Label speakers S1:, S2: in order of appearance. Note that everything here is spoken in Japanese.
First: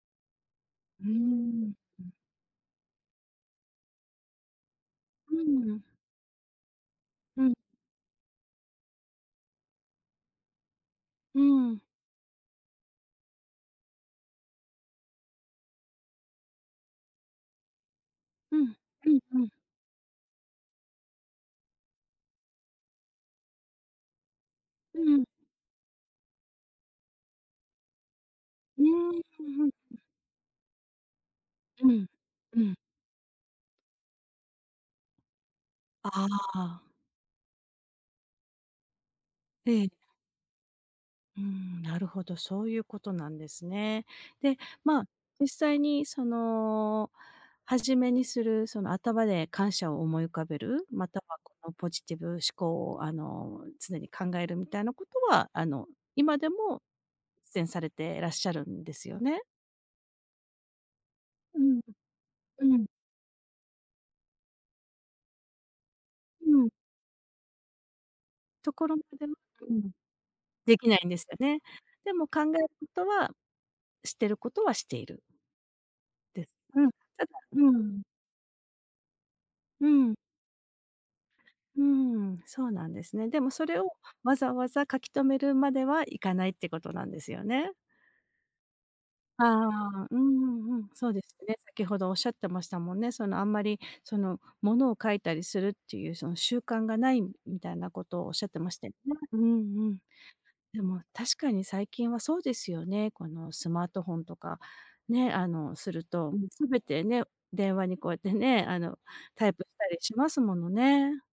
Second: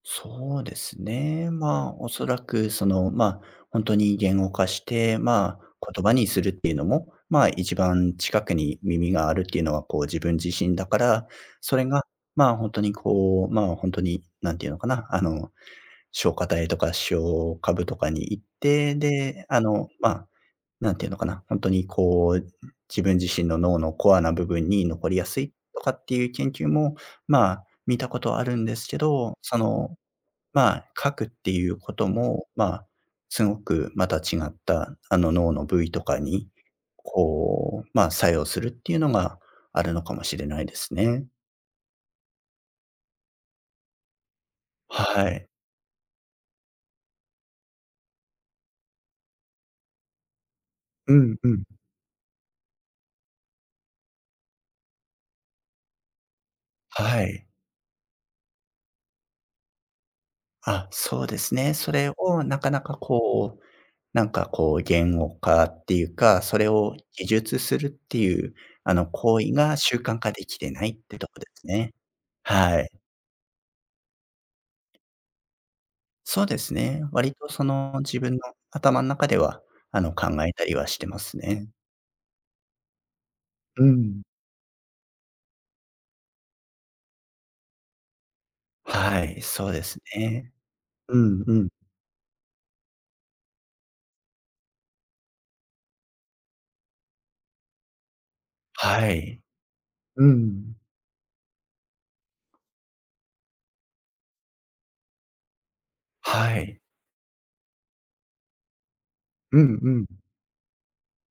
S1: そうです
S2: うー
S1: ね。
S2: ん。
S1: ま、お
S2: ん。
S1: そらく、その、ま、ほんとに言語化して、
S2: うん
S1: ま、
S2: うんうん。
S1: 言葉にするっていうのも、
S2: う
S1: ま、
S2: ん。
S1: 一番近くに耳があるっていうのは、こう、自分自身だから、
S2: うんう
S1: そ
S2: ん。
S1: れが、ま、ほんとにこう、ま、ほんとに何て言うのかな、あの、松果体とか視床下部とかに行っ
S2: うん、う
S1: て、
S2: ん、う
S1: で、
S2: ん。
S1: あの、ま、何て言うのかな、ほんとにこう、自分自身の脳のコアな部分に
S2: う
S1: 残り
S2: ん。
S1: やすいとかっていう研究も、ま、見たことあるんで
S2: うー
S1: すけ
S2: ん、う
S1: ど、そ
S2: んうん。
S1: の、ま、書くっていう
S2: う
S1: こ
S2: ん、
S1: とも、
S2: うん。
S1: ま、すごくまた違った、あの、脳の部位と
S2: あ
S1: か
S2: あ
S1: に、
S2: あ。
S1: こう、ま、作用するっていうのが
S2: え
S1: あ
S2: え。
S1: るのかもしれないですね。
S2: うん、なるほど。そういうことなんですね。で、ま、
S1: はい。
S2: 実際にその、初めにするその頭で感謝を思い浮かべる、ま
S1: う
S2: た
S1: ん、
S2: は
S1: う
S2: こ
S1: ん。
S2: のポジティブ思考を、あの、常に考えるみたいなことは、あの、今でも
S1: はい。
S2: 実践されてらっしゃるんですよね。
S1: あ、そうです
S2: う
S1: ね。
S2: ん。
S1: それをな
S2: う
S1: かな
S2: ん。
S1: かこう、なんかこう言語化っていうか、そ
S2: う
S1: れ
S2: ん。
S1: を記述するっていう、
S2: とこ
S1: あ
S2: ろま
S1: の、
S2: でも
S1: 行為
S2: う
S1: が
S2: ん、
S1: 習慣化できて
S2: で
S1: な
S2: き
S1: いっ
S2: ないんで
S1: て
S2: す
S1: と
S2: よ
S1: こで
S2: ね。
S1: すね。
S2: でも考えるこ
S1: はい。
S2: とは、してることはしている。で
S1: そう
S2: す。
S1: です
S2: うん、
S1: ね。
S2: ただ
S1: 割と
S2: う
S1: そ
S2: んう
S1: の、
S2: ん。
S1: 自分の頭ん中では、
S2: う
S1: あの、
S2: ん。
S1: 考えたりはしてますね。
S2: うんうんうん、そうなんですね。でもそれ
S1: う
S2: を
S1: ん。
S2: わざわざ書き留めるまではいかないってことなんですよね。
S1: はい、
S2: あ
S1: そうです
S2: あ、うん
S1: ね。
S2: うんうん。そう
S1: う
S2: です
S1: んう
S2: ね。
S1: ん。
S2: 先ほどおっしゃってましたもんね。その、あんまりそのものを書いたりするっていうその、習慣がないみたいなことをおっしゃってましたよ
S1: は
S2: ね。う
S1: い。
S2: んうん。
S1: うん。
S2: でも確かに最近はそうですよね、このスマートフォンとかね、あの、すると、
S1: はい。
S2: 全てね、電話にこうやってね、あの、タイ
S1: う
S2: プし
S1: ん
S2: た
S1: う
S2: りし
S1: ん。
S2: ますものね。